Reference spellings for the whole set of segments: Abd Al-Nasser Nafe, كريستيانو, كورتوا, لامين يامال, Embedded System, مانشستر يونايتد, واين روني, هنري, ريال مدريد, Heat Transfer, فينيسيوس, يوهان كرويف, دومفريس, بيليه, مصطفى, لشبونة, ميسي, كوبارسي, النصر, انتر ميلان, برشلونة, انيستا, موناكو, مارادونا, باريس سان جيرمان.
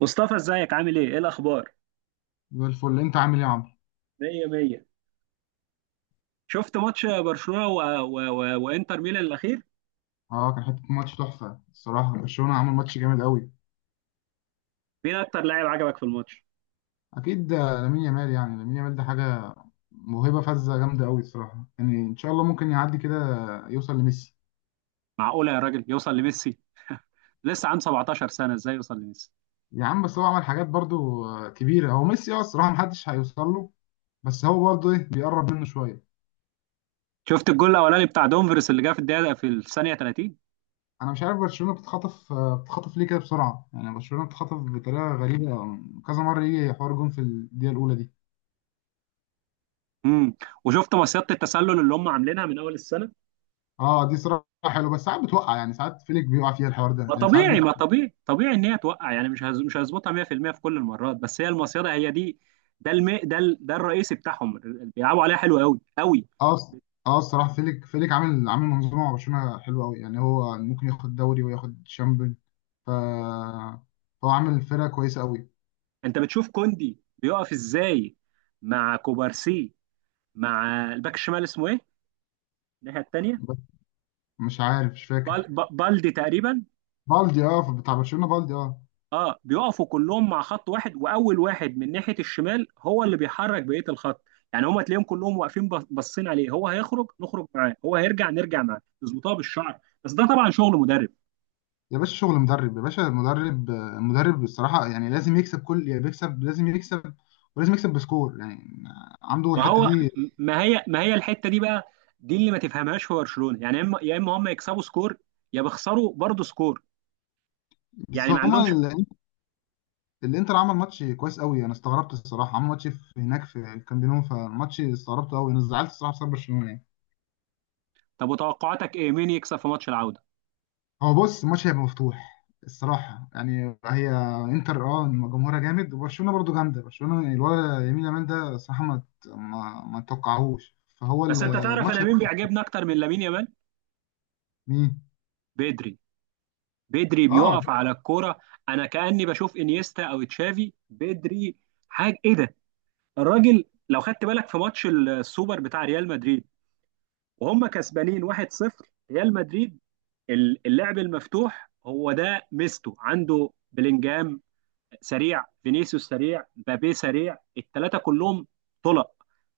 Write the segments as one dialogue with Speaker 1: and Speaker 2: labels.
Speaker 1: مصطفى، ازيك؟ عامل ايه؟ ايه الاخبار؟
Speaker 2: زي الفل انت عامل ايه يا عمرو؟
Speaker 1: مية مية. شفت ماتش برشلونة وانتر ميلان الاخير؟
Speaker 2: اه كان حته ماتش تحفه الصراحه برشلونه عمل ماتش جامد قوي.
Speaker 1: مين اكتر لاعب عجبك في الماتش؟
Speaker 2: اكيد لامين يامال يعني لامين يامال ده حاجه. موهبه فذه جامده قوي الصراحه يعني ان شاء الله ممكن يعدي كده يوصل لميسي.
Speaker 1: معقولة يا راجل يوصل لميسي؟ لسه عنده 17 سنة، ازاي يوصل لميسي؟
Speaker 2: يا عم بس هو عمل حاجات برضو كبيره. هو ميسي الصراحه محدش هيوصل له. بس هو برضو ايه بيقرب منه شويه.
Speaker 1: شفت الجول الاولاني بتاع دومفريس اللي جه في الدقيقة، في الثانية 30؟
Speaker 2: انا مش عارف برشلونه بتخطف ليه كده بسرعه يعني برشلونه بتخطف بطريقه غريبه. كذا مره يجي حوار جون في الدقيقه الاولى دي.
Speaker 1: امم. وشفت مصيدة التسلل اللي هم عاملينها من اول السنة؟
Speaker 2: اه دي صراحه حلو بس ساعات بتوقع يعني ساعات فيليك بيقع فيها الحوار ده
Speaker 1: ما
Speaker 2: يعني ساعات.
Speaker 1: طبيعي ما طبيعي طبيعي ان هي توقع، يعني مش هظبطها 100% في كل المرات، بس هي المصيدة هي دي. ده الم... ده ال... ده الرئيسي بتاعهم. بيلعبوا عليها حلو قوي قوي.
Speaker 2: اه الص- اه الصراحه فيليك عامل منظومه مع برشلونه حلوه قوي يعني هو ممكن ياخد دوري وياخد شامبيون. ف هو عامل فرقه كويسه قوي.
Speaker 1: انت بتشوف كوندي بيقف ازاي مع كوبارسي، مع الباك الشمال اسمه ايه، الناحيه التانيه؟
Speaker 2: بس مش عارف مش فاكر.
Speaker 1: بالدي تقريبا.
Speaker 2: بالدي بتاع برشلونه بالدي اه.
Speaker 1: اه، بيقفوا كلهم مع خط واحد، واول واحد من ناحيه الشمال هو اللي بيحرك بقيه الخط. يعني هما تلاقيهم كلهم واقفين باصين عليه، هو هيخرج نخرج معاه، هو هيرجع نرجع معاه، يظبطوها بالشعر. بس ده طبعا شغل مدرب.
Speaker 2: يا باشا شغل مدرب يا باشا مدرب الصراحه يعني لازم يكسب كل يعني بيكسب لازم يكسب ولازم يكسب بسكور يعني عنده
Speaker 1: ما
Speaker 2: الحته
Speaker 1: هو.
Speaker 2: دي.
Speaker 1: ما هي الحته دي بقى. دي اللي ما تفهمهاش في برشلونه، يعني يا اما هم يكسبوا سكور، يا بيخسروا برضه سكور.
Speaker 2: بس
Speaker 1: يعني ما
Speaker 2: هما
Speaker 1: عندهمش.
Speaker 2: ال- الانتر عمل ماتش كويس قوي انا استغربت الصراحه عمل ماتش في هناك في الكامب نو فماتش استغربته قوي انا زعلت الصراحه بسبب برشلونه يعني.
Speaker 1: طب، وتوقعاتك ايه؟ مين يكسب في ماتش العودة؟
Speaker 2: هو بص الماتش هيبقى مفتوح الصراحه يعني هي انتر إن جمهورها جامد وبرشلونه برضو جامده برشلونه الولد يمين يامال ده صراحه ما توقعهوش فهو
Speaker 1: بس انت تعرف،
Speaker 2: الماتش
Speaker 1: انا مين
Speaker 2: هيبقى.
Speaker 1: بيعجبني اكتر من لامين يامال؟
Speaker 2: مين.
Speaker 1: بدري. بدري
Speaker 2: اه
Speaker 1: بيقف على الكورة. انا كأني بشوف انيستا او تشافي. بدري، حاجة، ايه ده! الراجل، لو خدت بالك في ماتش السوبر بتاع ريال مدريد، وهم كسبانين 1-0، ريال مدريد. اللعب المفتوح هو ده ميزته. عنده بلينجهام سريع، فينيسيوس سريع، مبابي سريع، الثلاثه كلهم طلق.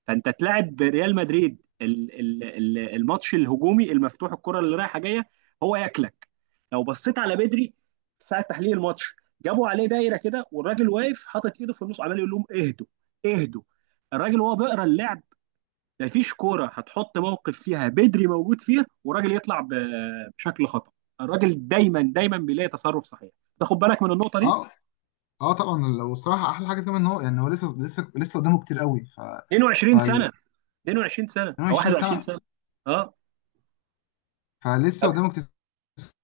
Speaker 1: فانت تلعب ريال مدريد، الماتش الهجومي المفتوح، الكره اللي رايحه جايه، هو ياكلك. لو بصيت على بدري ساعه تحليل الماتش، جابوا عليه دايره كده، والراجل واقف حاطط ايده في النص، عمال يقول لهم اهدوا، اهدوا. الراجل وهو بيقرا اللعب، مفيش كوره هتحط موقف فيها بدري موجود فيها والراجل يطلع بشكل خطا. الراجل دايما دايما بيلاقي تصرف صحيح. تاخد بالك من النقطه دي.
Speaker 2: اه اه طبعا والصراحه احلى حاجه كمان ان هو لسه لسه لسه قدامه كتير قوي. ف ف
Speaker 1: 22 سنه. 22 سنه، او
Speaker 2: 22
Speaker 1: 21
Speaker 2: سنه.
Speaker 1: سنه. اه.
Speaker 2: فلسه
Speaker 1: طب،
Speaker 2: قدامه كتير.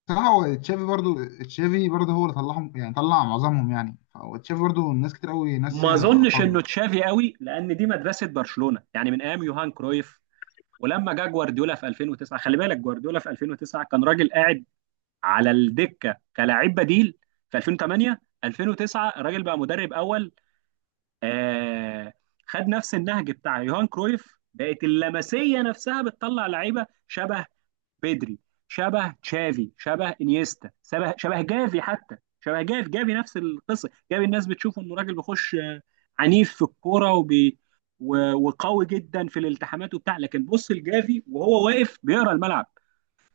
Speaker 2: صراحه هو تشافي برضو هو اللي طلعهم يعني طلع معظمهم يعني فهو تشافي برضو ناس كتير قوي
Speaker 1: ما
Speaker 2: ناسيه
Speaker 1: اظنش انه
Speaker 2: فضله.
Speaker 1: تشافي قوي، لان دي مدرسه برشلونه، يعني من ايام يوهان كرويف. ولما جه جوارديولا في 2009، خلي بالك، جوارديولا في 2009 كان راجل قاعد على الدكه كلاعب بديل. في 2008، 2009 الراجل بقى مدرب اول. آه خد نفس النهج بتاع يوهان كرويف، بقت اللمسيه نفسها بتطلع لعيبه شبه بدري، شبه تشافي، شبه انيستا، شبه جافي حتى. شبه جافي. جافي نفس القصه. جافي الناس بتشوفه انه راجل بيخش عنيف في الكوره، وقوي جدا في الالتحامات وبتاع. لكن بص، الجافي وهو واقف بيقرا الملعب،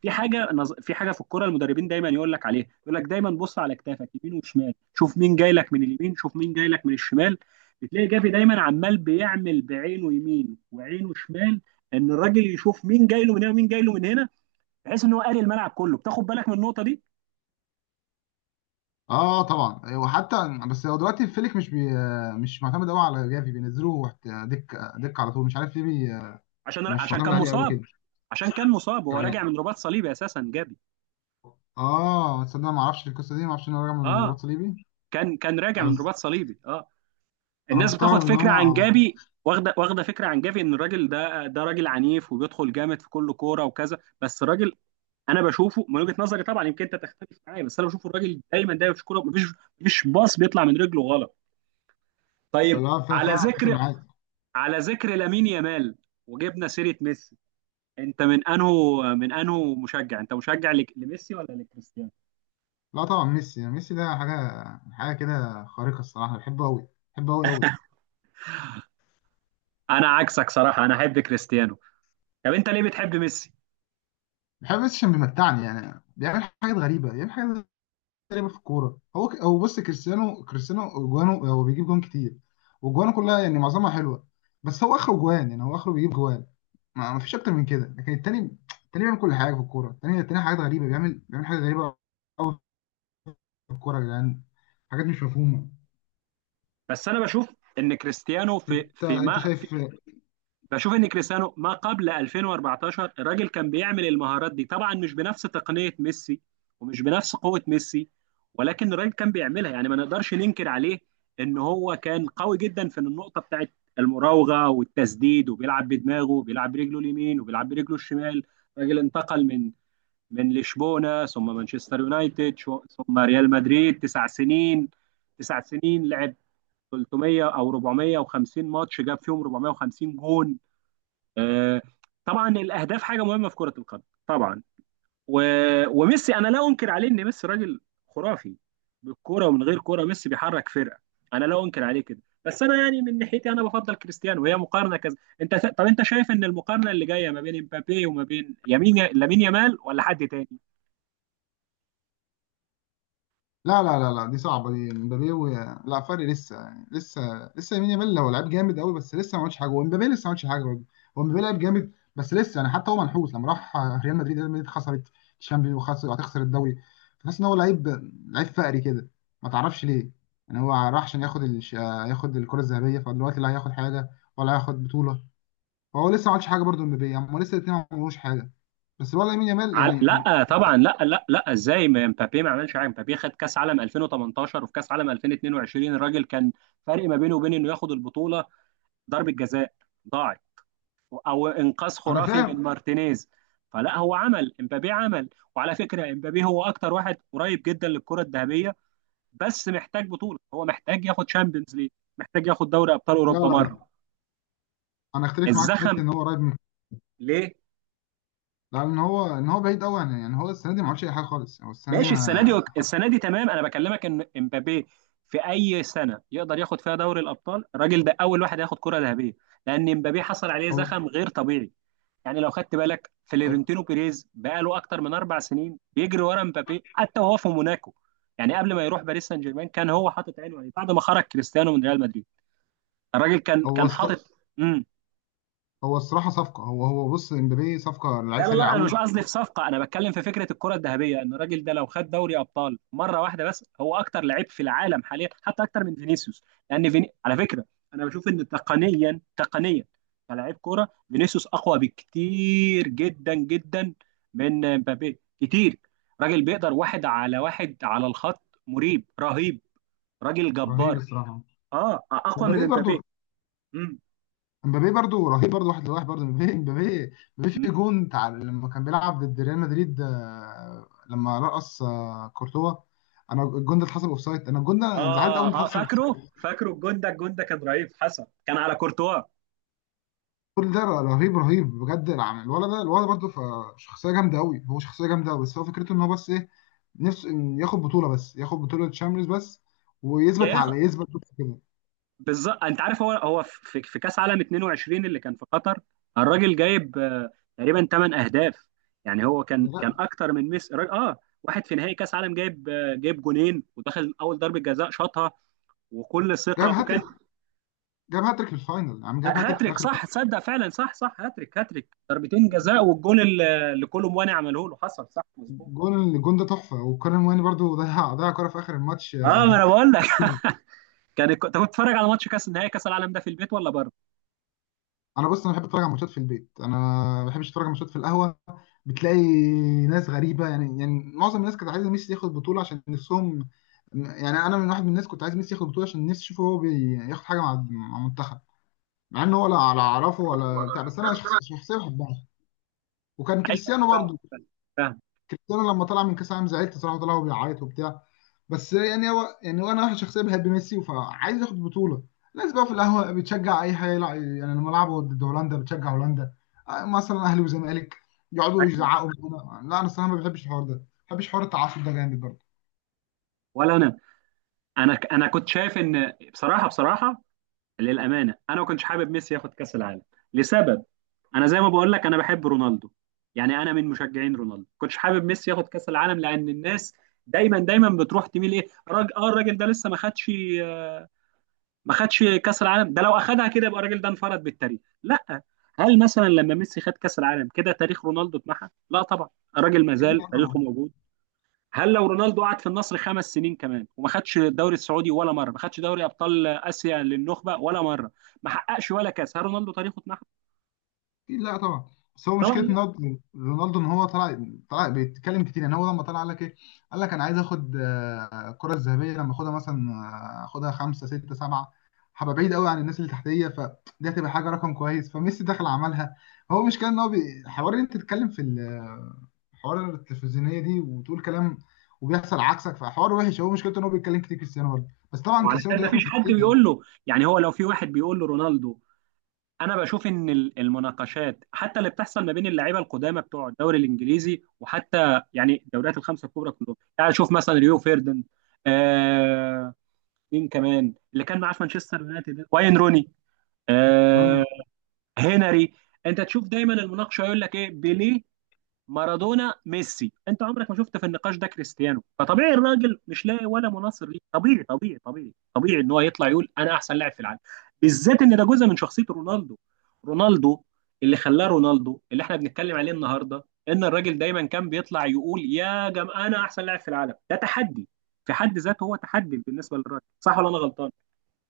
Speaker 1: في حاجه في الكوره المدربين دايما يقول لك عليها، يقول لك دايما بص على كتافك يمين وشمال، شوف مين جاي لك من اليمين، شوف مين جاي لك من الشمال. بتلاقي جافي دايما عمال بيعمل بعينه يمين وعينه شمال، ان الراجل يشوف مين جاي له من هنا ومين جاي له من هنا، بحيث ان هو قاري الملعب كله. بتاخد بالك من النقطه دي.
Speaker 2: اه طبعا وحتى بس هو دلوقتي فليك مش معتمد قوي على جافي بينزلوه دك دك على طول مش عارف ليه
Speaker 1: عشان
Speaker 2: مش
Speaker 1: عشان
Speaker 2: معتمد
Speaker 1: كان
Speaker 2: عليه قوي
Speaker 1: مصاب.
Speaker 2: كده
Speaker 1: عشان كان مصاب، هو راجع
Speaker 2: يعني.
Speaker 1: من رباط صليبي اساسا، جابي.
Speaker 2: اه تصدق ما اعرفش القصه دي ما اعرفش ان هو راجع من الرباط
Speaker 1: اه،
Speaker 2: الصليبي.
Speaker 1: كان راجع من
Speaker 2: بس
Speaker 1: رباط صليبي، اه.
Speaker 2: انا
Speaker 1: الناس بتاخد
Speaker 2: مستغرب ان
Speaker 1: فكره
Speaker 2: هو
Speaker 1: عن جابي، واخده فكره عن جافي، ان الراجل ده راجل عنيف وبيدخل جامد في كل كوره وكذا. بس الراجل، انا بشوفه من وجهه نظري طبعا، يمكن انت تختلف معايا، بس انا بشوف الراجل دايما دايما في كوره، مفيش باص بيطلع من رجله غلط. طيب،
Speaker 2: لا
Speaker 1: على
Speaker 2: فعلا اتفق
Speaker 1: ذكر
Speaker 2: معاك.
Speaker 1: على ذكر لامين يامال، وجبنا سيره ميسي، انت من انهو مشجع؟ انت مشجع لميسي ولا لكريستيانو؟
Speaker 2: لا طبعا ميسي يعني ميسي ده حاجه. حاجه كده خارقه الصراحه بحبه قوي بحبه قوي قوي.
Speaker 1: انا عكسك صراحه، انا احب كريستيانو. طب انت ليه بتحب ميسي؟
Speaker 2: بحب ميسي عشان بيمتعني يعني بيعمل حاجات غريبه بيعمل حاجات تقريبا في الكوره هو هو بص كريستيانو جوانه هو بيجيب جوان كتير وجوانه كلها يعني معظمها حلوه بس هو اخره جوان يعني هو اخره بيجيب جوان ما فيش اكتر من كده. لكن التاني التاني بيعمل كل حاجه في الكوره التاني التاني حاجات غريبه بيعمل حاجات غريبه قوي في الكوره يا جدعان حاجات مش مفهومه.
Speaker 1: بس انا بشوف ان كريستيانو
Speaker 2: انت انت شايف.
Speaker 1: ما قبل 2014، الراجل كان بيعمل المهارات دي، طبعا مش بنفس تقنيه ميسي ومش بنفس قوه ميسي، ولكن الراجل كان بيعملها. يعني ما نقدرش ننكر عليه ان هو كان قوي جدا في النقطه بتاعت المراوغه والتسديد، وبيلعب بدماغه، وبيلعب برجله اليمين، وبيلعب برجله الشمال. راجل انتقل من لشبونة، ثم مانشستر يونايتد، ثم ريال مدريد، تسع سنين. لعب 300 او 450 ماتش، جاب فيهم 450 جون. آه، طبعا الاهداف حاجه مهمه في كره القدم، طبعا. وميسي، انا لا انكر عليه ان ميسي راجل خرافي بالكوره، ومن غير كوره ميسي بيحرك فرقه، انا لا انكر عليه كده. بس انا يعني من ناحيتي انا بفضل كريستيانو، وهي مقارنه كذا. طب انت شايف ان المقارنه اللي جايه ما بين امبابي وما بين لامين يامال، ولا حد تاني؟
Speaker 2: لا لا لا لا دي صعبه. دي مبابي لا فرق لسه يعني لسه. لسه يمين يامال هو لعيب جامد قوي بس لسه ما عملش حاجه ومبابي لسه ما عملش حاجه برضه. هو مبابي لعيب جامد بس لسه يعني حتى هو منحوس لما راح ريال مدريد. ريال مدريد خسرت الشامبيونز وخسر وهتخسر الدوري. تحس ان هو لعيب فقري كده ما تعرفش ليه. يعني هو راح عشان ياخد ياخد الكره الذهبيه فدلوقتي لا هياخد حاجه ولا هياخد بطوله. فهو لسه ما عملش حاجه برضه مبابي يعني هما لسه الاثنين ما عملوش حاجه بس الولد يمين يامال يعني.
Speaker 1: لا، طبعا لا لا لا، ازاي؟ مبابي ما عملش حاجه؟ مبابي خد كاس عالم 2018، وفي كاس عالم 2022 الراجل كان فرق ما بينه وبين انه ياخد البطوله ضربه جزاء ضاعت، او انقاذ
Speaker 2: انا
Speaker 1: خرافي من
Speaker 2: فاهم.
Speaker 1: مارتينيز. فلا، هو عمل، مبابي عمل. وعلى فكره، مبابي هو اكتر واحد قريب جدا للكره الذهبيه، بس محتاج بطوله، هو محتاج ياخد شامبيونز ليج، محتاج ياخد دوري ابطال
Speaker 2: لا
Speaker 1: اوروبا
Speaker 2: لا لا
Speaker 1: مره.
Speaker 2: انا اختلف معاك في حته
Speaker 1: الزخم،
Speaker 2: ان هو قريب.
Speaker 1: ليه؟
Speaker 2: لا ان هو بعيد قوي عن، يعني هو السنه دي ما عملش اي حاجه خالص يعني هو السنه دي
Speaker 1: ماشي، السنه دي،
Speaker 2: ما.
Speaker 1: السنه دي تمام، انا بكلمك ان امبابي في اي سنه يقدر ياخد فيها دوري الابطال، الراجل ده اول واحد هياخد كره ذهبيه. لان امبابي حصل عليه
Speaker 2: هو
Speaker 1: زخم غير طبيعي، يعني لو خدت بالك
Speaker 2: هو-
Speaker 1: فلورنتينو بيريز بقاله اكتر من اربع سنين بيجري ورا امبابي، حتى وهو في موناكو، يعني قبل ما يروح باريس سان جيرمان كان هو حاطط عينه عليه. بعد ما خرج كريستيانو من ريال مدريد، الراجل كان
Speaker 2: هو
Speaker 1: كان
Speaker 2: صف-
Speaker 1: حاطط امم
Speaker 2: هو الصراحه صفقه. هو بص امبابي صفقه
Speaker 1: لا
Speaker 2: لعيب
Speaker 1: لا
Speaker 2: سريع
Speaker 1: لا، انا مش
Speaker 2: قوي.
Speaker 1: قصدي في صفقه، انا بتكلم في فكره الكره الذهبيه، ان الراجل ده لو خد دوري ابطال مره واحده بس، هو اكتر لعيب في العالم حاليا، حتى اكتر من فينيسيوس. لان على فكره، انا بشوف ان تقنيا كلاعب كوره فينيسيوس اقوى بكتير جدا جدا من مبابي، كتير. راجل بيقدر واحد على واحد على الخط، مريب، رهيب، راجل
Speaker 2: رهيب
Speaker 1: جبار.
Speaker 2: الصراحه.
Speaker 1: اه، اقوى من
Speaker 2: ومبابي
Speaker 1: مبابي.
Speaker 2: برضو
Speaker 1: مم.
Speaker 2: امبابي برضو رهيب برضو واحد لواحد برضو امبابي امبابي
Speaker 1: مم.
Speaker 2: في جون بتاع لما كان بيلعب ضد ريال مدريد لما رقص كورتوا. انا الجون ده اتحسب اوفسايد انا الجون ده أنا زعلت قوي ان
Speaker 1: اه اه،
Speaker 2: اتحسب.
Speaker 1: فاكره. فاكره الجون ده، الجون ده كان رهيب، حصل كان على كورتوا.
Speaker 2: كل ده رهيب رهيب بجد الولد ده الولد برضه فشخصية جامدة أوي هو شخصية جامدة أوي. بس هو فكرته إن هو بس إيه نفسه إن ياخد بطولة بس ياخد بطولة تشامبيونز بس ويثبت
Speaker 1: يا
Speaker 2: يثبت بس كده.
Speaker 1: بالظبط، انت عارف، هو في كاس عالم 22 اللي كان في قطر، الراجل جايب تقريبا 8 اهداف، يعني هو كان
Speaker 2: ده
Speaker 1: كان اكتر من ميسي. اه، واحد في نهائي كاس عالم، جايب جونين، ودخل اول ضربه جزاء شاطها وكل
Speaker 2: جاب
Speaker 1: ثقه، وكان
Speaker 2: هاتريك جاب هاتريك في الفاينل عم جاب هاتريك في
Speaker 1: هاتريك،
Speaker 2: آخر.
Speaker 1: صح. تصدق فعلا، صح صح، هاتريك، هاتريك، ضربتين جزاء، والجون اللي كولو مواني عمله له، حصل، صح مظبوط.
Speaker 2: الجون ده تحفة وكارن واني برضه ضيع كورة في آخر الماتش
Speaker 1: اه، ما انا بقول لك. كان انت كنت بتتفرج على ماتش كاس نهائي كاس العالم ده في البيت، ولا بره؟
Speaker 2: أنا بص أنا بحب أتفرج على ماتشات في البيت أنا. ما بحبش أتفرج على ماتشات في القهوة. بتلاقي ناس غريبه يعني معظم الناس كانت عايزه ميسي ياخد بطوله عشان نفسهم. يعني انا من واحد من الناس كنت عايز ميسي ياخد بطوله عشان نفسي اشوفه هو بياخد حاجه مع المنتخب مع ان هو لا ولا اعرفه ولا بتاع بس انا شخصيا بحبها. وكان
Speaker 1: ايوه،
Speaker 2: كريستيانو
Speaker 1: فاهم،
Speaker 2: برضو
Speaker 1: فاهم، فاهم.
Speaker 2: كريستيانو لما طلع من كاس العالم زعلت صراحه طلع وهو بيعيط وبتاع. بس يعني هو انا واحد شخصيا بحب ميسي فعايز ياخد بطوله. الناس بقى في القهوه بتشجع اي حاجه يلعب يعني لما لعبوا ضد هولندا بتشجع هولندا مثلا اهلي وزمالك يقعدوا
Speaker 1: أيوة.
Speaker 2: يزعقوا. لا انا الصراحه ما بحبش الحوار ده ما بحبش حوار التعصب ده جامد.
Speaker 1: ولا انا كنت شايف ان، بصراحه، للامانه انا ما كنتش حابب ميسي ياخد كاس العالم. لسبب، انا زي ما بقول لك، انا بحب رونالدو، يعني انا من مشجعين رونالدو. ما كنتش حابب ميسي ياخد كاس العالم، لان الناس دايما دايما بتروح تميل، ايه راجل، اه الراجل ده لسه آه، ما خدش كاس العالم، ده لو اخدها كده يبقى الراجل ده انفرد بالتاريخ. لا، هل مثلا لما ميسي خد كاس العالم كده، تاريخ رونالدو اتمحى؟ لا طبعا، الراجل ما زال تاريخه
Speaker 2: برضه
Speaker 1: موجود. هل لو رونالدو قعد في النصر خمس سنين كمان وما خدش الدوري السعودي ولا مره، ما خدش دوري ابطال اسيا للنخبه ولا مره، ما حققش ولا كاس، هل رونالدو تاريخه اتمحى؟
Speaker 2: لا طبعا بس هو
Speaker 1: طبعا
Speaker 2: مشكله
Speaker 1: لا.
Speaker 2: رونالدو رونالدو ان هو طلع بيتكلم كتير يعني هو لما طلع قال لك ايه قال لك انا عايز اخد الكره الذهبيه لما اخدها مثلا اخدها خمسه سته سبعه هبقى بعيد قوي عن الناس اللي تحتيه فدي هتبقى حاجه رقم كويس فميسي دخل عملها. هو مشكله ان هو حوار ان انت تتكلم في حوار التلفزيونيه دي وتقول كلام وبيحصل عكسك فحوار وحش. هو مشكلته ان هو بيتكلم كتير كريستيانو برضه بس طبعا كريستيانو
Speaker 1: وعلشان ما
Speaker 2: تاريخه مش
Speaker 1: فيش حد
Speaker 2: كتير يعني.
Speaker 1: بيقول له، يعني هو لو في واحد بيقول له، رونالدو. انا بشوف ان المناقشات حتى اللي بتحصل ما بين اللعيبه القدامى بتوع الدوري الانجليزي، وحتى يعني الدوريات الخمسه الكبرى كلهم، يعني شوف مثلا ريو فيردن، آه مين كمان اللي كان معاه في مانشستر يونايتد، واين روني، آه،
Speaker 2: روني-
Speaker 1: هنري، انت تشوف دايما المناقشه يقول لك ايه؟ بيليه، مارادونا، ميسي. انت عمرك ما شفت في النقاش ده كريستيانو. فطبيعي الراجل مش لاقي ولا مناصر ليه، طبيعي ان هو يطلع يقول انا احسن لاعب في العالم، بالذات ان ده جزء من شخصيه رونالدو. رونالدو اللي خلاه رونالدو اللي احنا بنتكلم عليه النهارده، ان الراجل دايما كان بيطلع يقول يا جماعه انا احسن لاعب في العالم. ده تحدي في حد ذاته، هو تحدي بالنسبه للراجل، صح ولا انا غلطان؟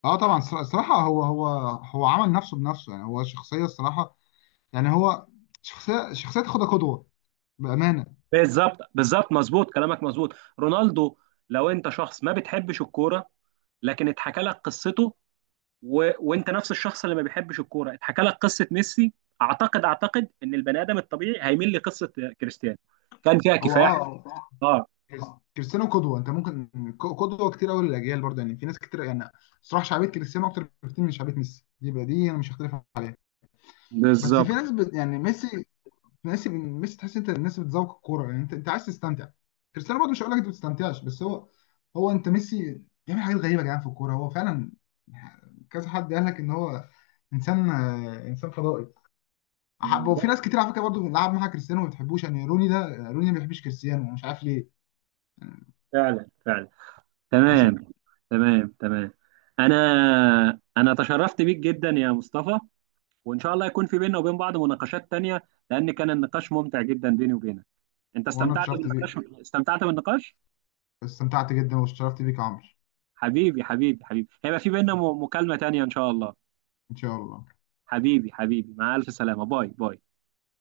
Speaker 2: اه طبعا الصراحه هو عمل نفسه بنفسه يعني هو شخصيه الصراحه يعني هو شخصيه تاخدها قدوه بامانه.
Speaker 1: بالظبط، بالظبط، مظبوط كلامك، مظبوط. رونالدو، لو انت شخص ما بتحبش الكوره، لكن اتحكى لك قصته، وانت نفس الشخص اللي ما بيحبش الكوره، اتحكى لك قصه ميسي، اعتقد، ان البني ادم الطبيعي هيميل لقصه كريستيانو، كان فيها
Speaker 2: هو
Speaker 1: كفاح.
Speaker 2: اه
Speaker 1: اه،
Speaker 2: كريس- كريستيانو قدوه انت ممكن قدوه كتير قوي للاجيال برضه يعني في ناس كتير يعني صراحه شعبيه كريستيانو اكتر بكتير من شعبيه ميسي دي بقى دي انا مش هختلف عنها. بس
Speaker 1: بالظبط.
Speaker 2: في ناس بت يعني ميسي تحس انت الناس بتذوق الكوره يعني انت عايز تستمتع. كريستيانو برضه مش هقول لك انت ما بتستمتعش بس هو انت ميسي بيعمل حاجات غريبه يا جدعان في الكوره هو فعلا. كذا حد قال لك ان هو انسان انسان فضائي. أحب وفي
Speaker 1: ده
Speaker 2: ناس كتير على فكره برضه بنلعب معاها كريستيانو ما بتحبوش يعني روني ده روني ما بيحبش كريستيانو مش عارف ليه يعني.
Speaker 1: فعلا فعلا،
Speaker 2: عشان
Speaker 1: تمام تمام تمام. انا انا تشرفت بيك جدا يا مصطفى، وان شاء الله يكون في بيننا وبين بعض مناقشات تانية، لان كان النقاش ممتع جدا بيني وبينك. انت
Speaker 2: وانا
Speaker 1: استمتعت
Speaker 2: اتشرفت بيك
Speaker 1: بالنقاش، استمتعت بالنقاش.
Speaker 2: استمتعت جدا واتشرفت بيك يا عمرو
Speaker 1: حبيبي، حبيبي، حبيبي، هيبقى في بيننا مكالمة تانية ان شاء الله.
Speaker 2: ان شاء الله
Speaker 1: حبيبي، حبيبي، مع الف سلامة، باي باي.